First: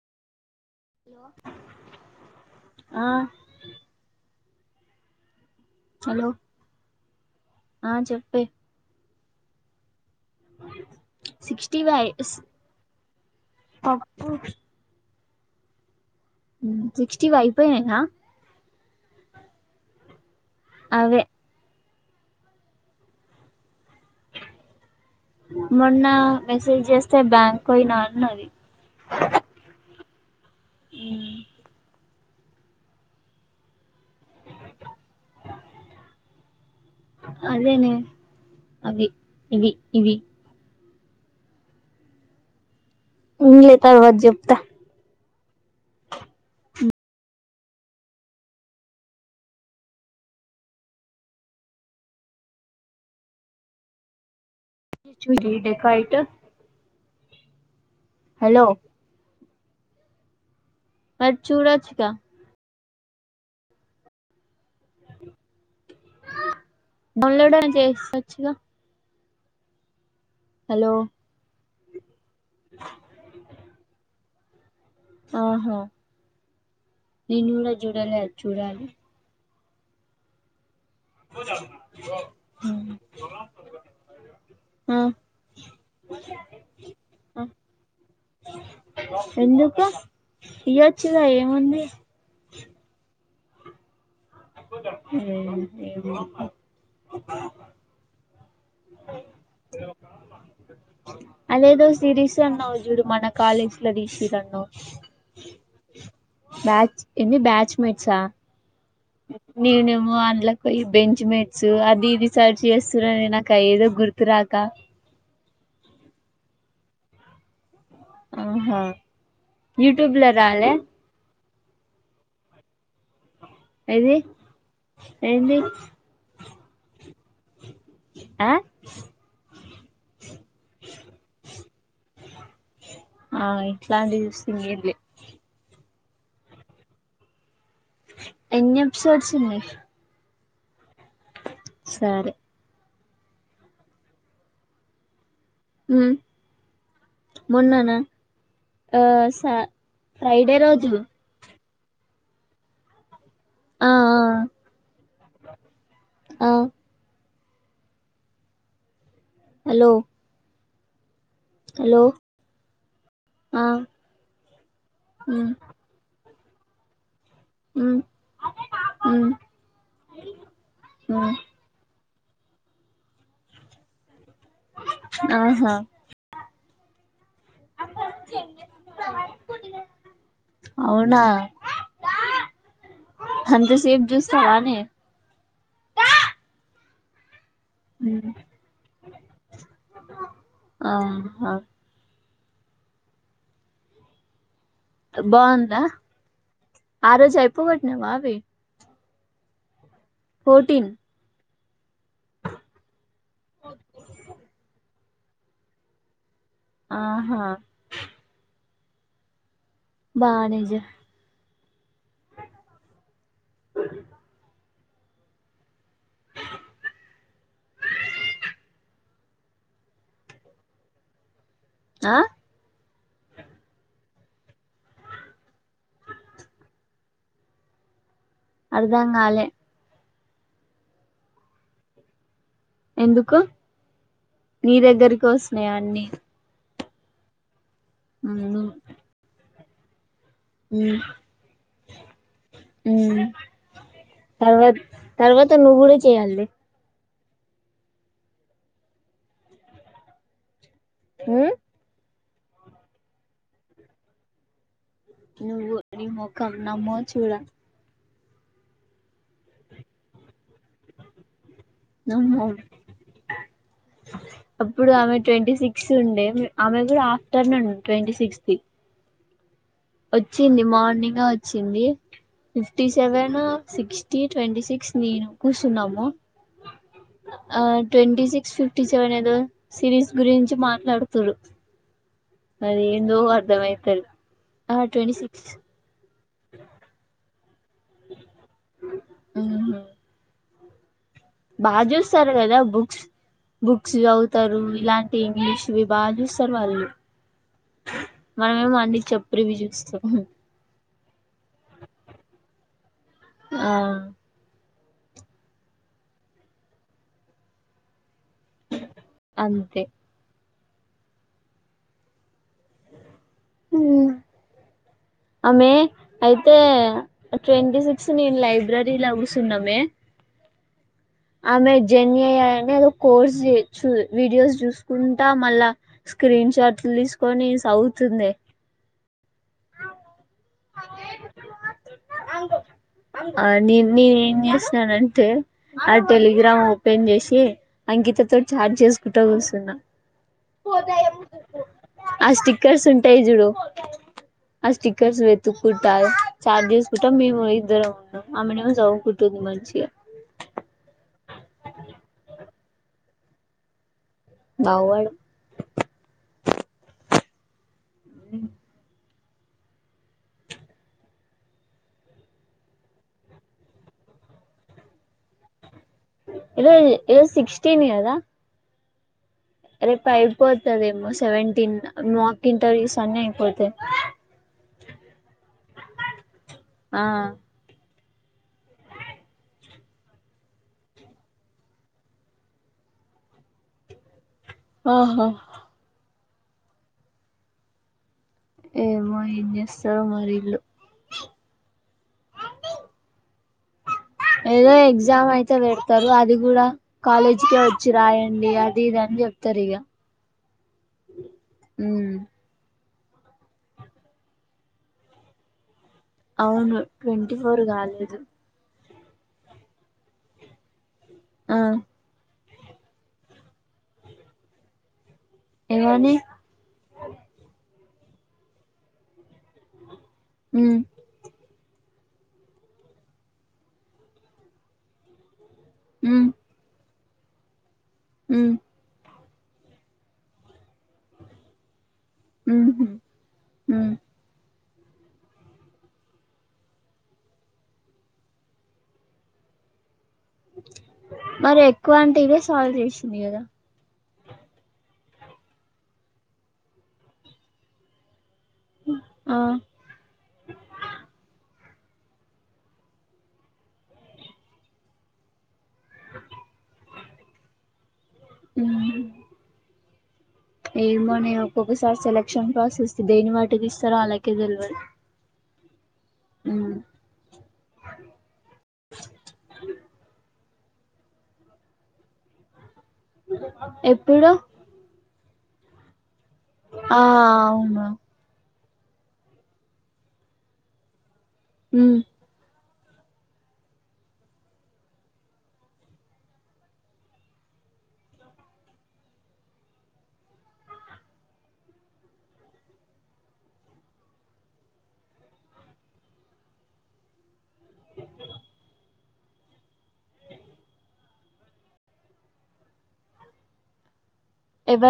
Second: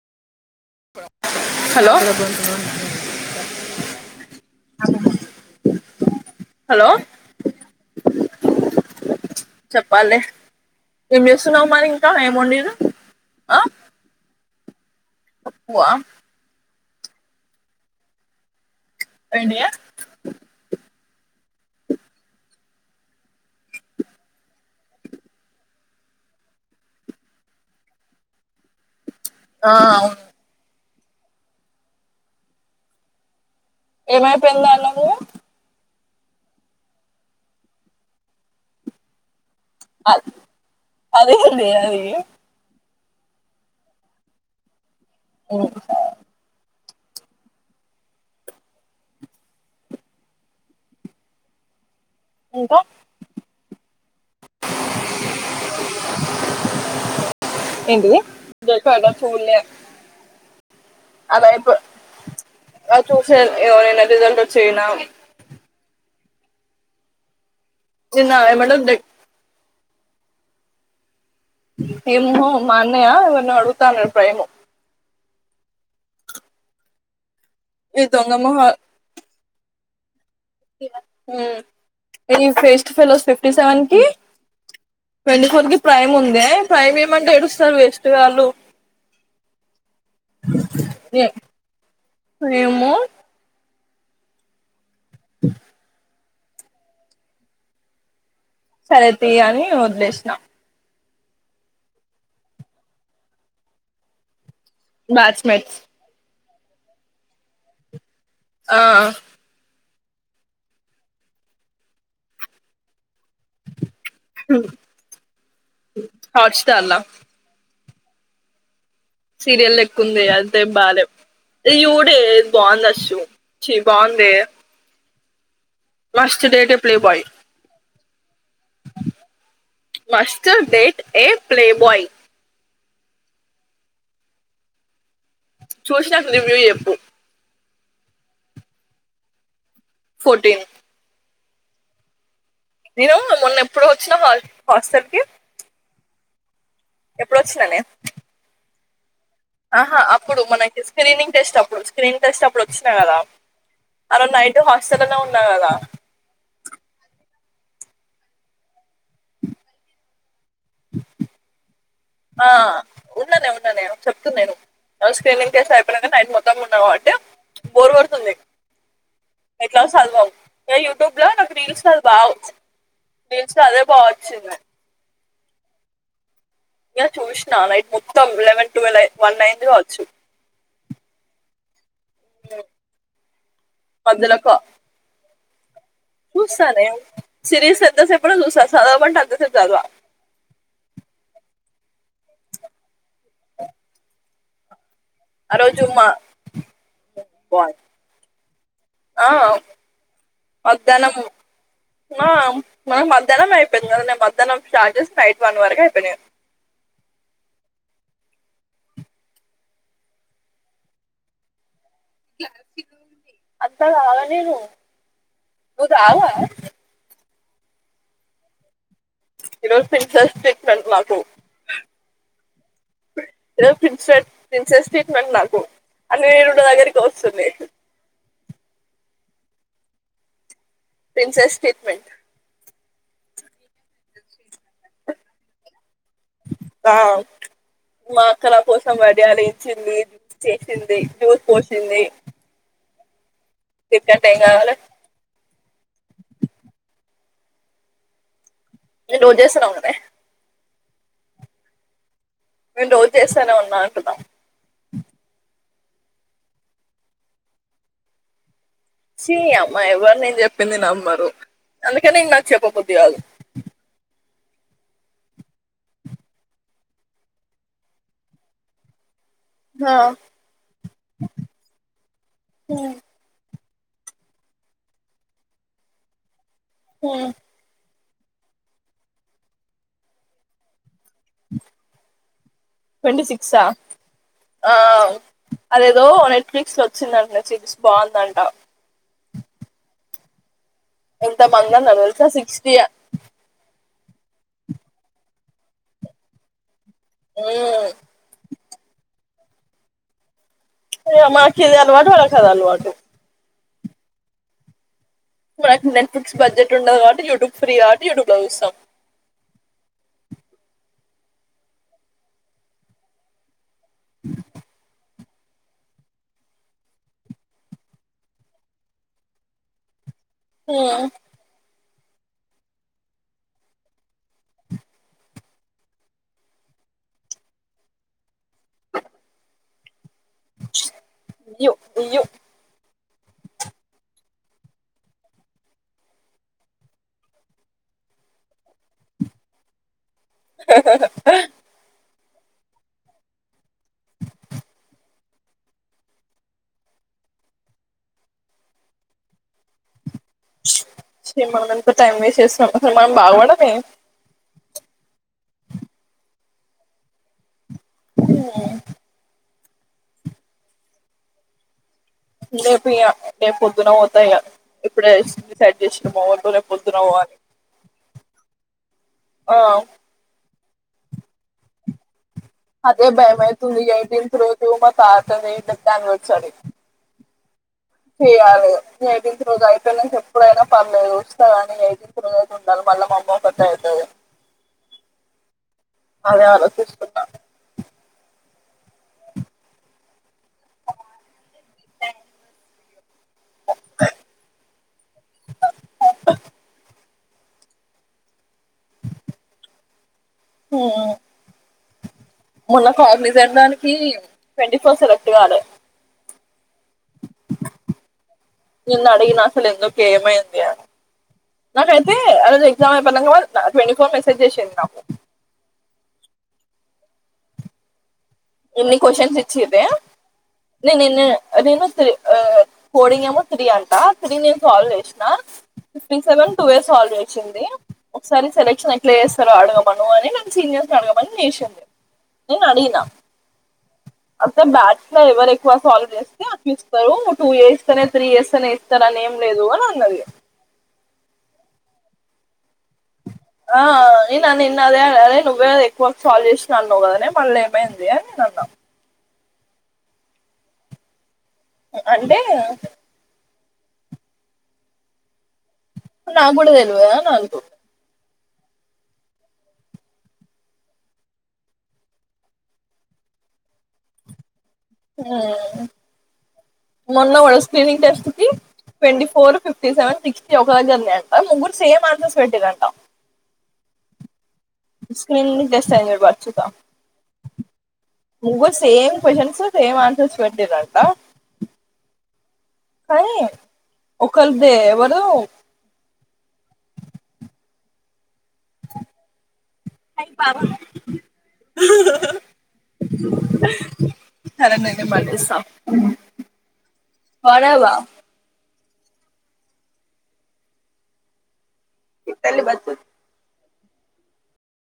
Hello ఆ hello లో ఆ చెప్పే ప్పలే ఏం జెస్తున్నావ్ సిక్స్టీ మరి వై ఇంకా ఏం మొండినవ్ ఆ. పప్పు కువ మ్ సిక్స్టీ ఫైవ్ అయిపోయినాయా ఏంటియీ అవే మొన్న మెసేజ్ జేస్తే బ్యాంకోయినా అన్నది. ఆ అవును ఉ ఏమైపోయిందా అన్నది గదా అదేనే అవి ఇవి ఇవి అదేందే అది ఉన్లే తర్వాత జెప్తా ఓహో ఇంకా చూడాలే డెకాయిట్ ఏంటిది హలో డెకాయిట్ ఆ చూడ్ల మరే చూడొచుగా ఆ చూస ఏవోనా రిజల్ట్ వచ్చయిన బల్లడే చిన్న ఎమ్మటే దగ్ హలో అమ్మో మా అన్నయా ఎవ్వరిని అడుగుతా అన్నడు ప్రేము అవును నిను కూడా ఈ జుడాల దొంగ మొహ జుడాల ఉమ్ ఫెస్ట్ ఫెలిస్ ఫిఫ్టీ సెవెన్కి ట్వంటీ ఫోర్ కి ప్రైమ్ ఉంది ప్రైమ్ అయ్యమంటే ఏడుస్తరు వేస్ట్ గాళ్ళు ఎందుకు ఇయ్యొచ్చుగా ఏ ఏముంది ఏమో [unintelligible] సరేతి అని వదిలేషన అదేదో సిరీస్ అన్నావు చూడు మన కాలేజ్ లో తీసిర్రు అన్నావవ్ బ్యాచ్ మేట్స్ బ్యాచ్ ఏంది బ్యాచ్మెట్సా ఆ నీనేమో అందులోకి పోయ బెంచ్ మేట్స్ అది ఇది సర్చ్ చేస్ సురణ నాక ఏదో గుర్తురాక చాలా ఆహ సీరియల్ లేక్కుంది అదే బాలేద బాగుంది అశు చి బావుందే ఏంటి last date a playboy ఆ most date a playboy ఆ ఇట్లాంటి చూస్తే చూసినక రీవ్యూ చేప్పు ఎన్నీపిసోడ్స్ ఉన్నాయి ఫోర్టీన్ సరే నేను మొన్న ఎప్పుడు వచ్చిన హ హాస్టల్కి ఉమ్ ఎప్పుడు వచ్చిననేన్ ఆస్ ఆహా అప్పుడు మనకి స్క్రీనింగ్ టెస్ట్ అప్పుడు స్క్రీన్ టెస్ట్ అప్పుడు వచ్చినా కదా ఆ ఆరోజ్ నైట్ హాస్టల్నే ఉన్నా కదా ఆ హలో హలో ఆ ఉన్ననే ఆ ఉన్నానే చెప్తున్నా నేను స్క్రీనింగ్ చేస్తా అయిపోయ నాకా మో క మున్నా కాబట్టి బోర్ కొడుతుంది ఎట్లా చదవం ట్యూబ్లో నాకు రీల్ చ వావ్ దీల్స్ అదే బావ వచ్చింది ఆహా ఇక చూసిన నైట్ మొత్తం లెవెన్ ట్వెల్వ్ వన్ అయింది కావచ్చు అంతా సేపు మధ్యలో కా- చూస్తావానే చూస్తానే సిరిస్ ఎంత సేపైనా చూస్తా చదవమంటే అంతసేపు చదవ ఆహా ఆ బాగుందా రోజు మా ఆ రోజు బాయ్ అయిపోగట్టినవా అవి ఆ ఫోర్టీన్ మధ్యాహ్నము నామ్ మనకు మధ్యాహ్నం అయిపోయింది కదా నేను మధ్యాహ్నం స్టార్ట్ చేసి నైట్ వన్ వరకు అయిపోయినా ఆహా బానేజ అంతా కాగా నేను నువ్వు రావా ఈరోజు పింఛన్ ఇస్తున్నారు మాకు ఆ రేప్సీన్స్ ప్రిన్సెస్ స్టెప్పు నాకు అని రెండు దగ్గరికి వస్తుంది అర్థం కాలే ప్రిన్సెస్ స్టేట్మెంట్ ఎందుకు నీ దగ్గరకి పోవచ్చు వస్తున్నాయి అన్ని వావ్ మా ఉమ్ అక్క నా కోసం వడియాల ఇచ్చింది చేసింది జ్యూస్ పోసింది ఉ తిట్టంట ఏం కావాలి నువ్వు కూడా చేయాలే నువ్వు చేస్తున్నావ్ కదే ఉ నేను రోజు చేస్తానే ఉన్నా అంటున్న నువ్వు నీ మొఖం నమ్మో చూడ ఛీ అమ్మ ఏవ్వాలిని చెప్పు చెప్పింది నమ్మరు అందుకనే ఇం నాకు నమ్మో చెప్పబుద్ధి కాదు అప్పుడు ఆమె ట్వంటీ సిక్స్ ఉండే ఆమె కూడా ఆఫ్టర్నూన్ ఉ ట్వంటీ సిక్స్త్ వచ్చింది మార్నింగ్ వచ్చింది fifty seven sixty twenty six నేను కూసున్నాము హ ట్వంటీ సిక్స్ ఫిఫ్టీ సెవెన్ ఏదో సిరీస్ గురించి మాట్లాడుతురు అది ఏందో ట్వంటీ అర్థం సిక్సా అయితలేదు ఆ ట్వంట సిక్స్ ఫలిక్స్ లో వచ్చిందంట చిజస్ బాగుందంట ఆ ఎంత మంది బాగా అన్నారు తెలుసా చూస్తారు కదా సిక్స్టీ బుక్స్ బుక్ క్స్ చదువుతారు ఇలాంటి ఇంగ్లీషవి బాగా చూస్తారు వాళ్ళు మనమేమో అన్ని చప్పురివి చూస్తాము ఇగ మాకిింది అలవాటు వాళ్లకు అది అలవాటు ఆ మన నెట్ఫ్లిక్స్ బడ్జె ఉండదు కాబట్టి యూట్యూబ్ ఫ్రీ ఆ థియేటర్ లో చుస్తాం అంతే మ్మ్ ఆమె అయితే ట్వంటీ సిక్స్ నేను లైబ్రరీ లా కూస్తున్నామే హ్మ్ ఆమె జర్నీ అయ్యానేదో కోర్స్ చే వీడియోస్ చూసుకుంటా మళ్ళా స్క్రీన్ షాట్లు తీసుకొని చదువుతుంది ఈవ్ ఈవ్ ఆ నే నేను ఏం చేసినానంటే ఆ టెలిగ్రామ్ ఓపెన్ చేసి అంకితతో చార్ట్ చేసుకుంటా కూర్చున్నా ఆ స్టిక్కర్స్ ఉంటాయి జుడు ఆ స్టిక్కర్స్ పే తతుక్కుంటా చాట్ చేసుకుంటా మేము ఇద్దరం ఉన్నాం ఆమెనేమో చదువుకుంటుంది మంచిగా మ ఎంత టైం వేస్ట్ చేసాం అసలు మనం బాగుపడమే బాగుపడం హ్మ్ రేపు ఇయా రే పొద్దున పోత ఇగ ఇప్పుడే చేసినా మా వాళ్ళతోనే ఏదో పోదున్న పో ఏదో అని సిక్స్టీన్ కదా రేపు అయిపోతదేమో సెవెంటీనా అదే భయమైవుతుంది ఎయిటీన్ తూ మా తాత న దాన్ని వచ్చాడి ఆ చెయాలి ఇగ యైటీన్ త రోజు అయితే ఎప్పుడైనా పర్లేదు వస్తా కానీ యైటీన్ త రోజు అయితే ఉండాలి అల్ మా అమ్మ పట్టా అయితాది ఆహా అదే ఆలోచిస్తున్నా ఏమో ఏం చేస్తారు మరి విల్లు ఏదో ఎగ్జామ్ అయితే పెడతారు అది కూడా కాలేజీకే వచ్చి రాయండి అది ఇది అని చెప్తారు ఇక హ్మ్ మ్మ్ మన్న కాగ్నిజెంట్ డానికి ట్వంటీ ఫోర్ సెలెక్ట్ కాలే అవును ట్వంటీ ఫోర్ కాలేదు నిన్న అడిగిన అసలు ఎందుకు ఏమైంది ఆ నాకైతే అ ఎజా ట్వంట ఫర్ మెసజె చేసిండు నాకు ఏం అని ఎన్ని క్వశచన్స్ ఇచ్చితే ఉమ్ నేనును నేను త్రీ కోడింగ్ ఏమో త్రీ అంటా త్రీ నేను సాల్వ్ చేసిన త్రీ ఉమ్ సెవెన్ టూ వ సాల్వ్ చేసింది ఒకసారి ఉమ్ సెలక్షన్ ఎట్లా చేస్ అడగమను అని నను సీనియర్స్ అడగమని నేసింది నేను అడిగిన మ్మ్ అ బ్యాట్ ఎవరు ఎక్కువ సాల్వ్ చేస్తే చూస్తారు టూ ఇయర్స్ తనే త్రీ చేస్తేనే ఇస్తారు అని ఏం లే లేదు అని అన్నది మరి ఎక్కువ అంటే ఇవే సాల్వ్ చేస్ ఆ ఆ నన్న నిన్న అదే నువ్వే అది ఎక్కువకు సాల్వ్ చేసినవు అన్నావు కదనే మళ్ళ ఏమైందే అని నేను అన్న ఆ అంటే నాగుడదేల్వదా నాలుగు ఉమ్ ఏమోనే ఒక్కొక్కసారి సెలెక్షన్ ప్రాసెస్ దేన్ని బట్టి గిస్తారో అలాకే తెలివాలి ఆ మొన్న మన స్క్రీనింగ్ టెస్ట్ కి twenty four fifty seven sixty ఒక ఎగ్జామ్ కి [unintelligible] ముగురు సేమ్ ఆన్సర్స్ పెట్టిండ్రంటా ఎప్పుడు స్క్రీనింగ్ టెస్ట్ చదివే బట్ ఆ అవును ముగురు సేమ్ క్వ్చన్స్ సేమ్ ఆన్సర్స్ పెట్టిండ్రంటా ఉమ్ కానీ ఒకలదీ ఎవరిదో హా హా ఆహా హా అరే నేన్ బడేస్తా పడవగా ఇత్తలి బతు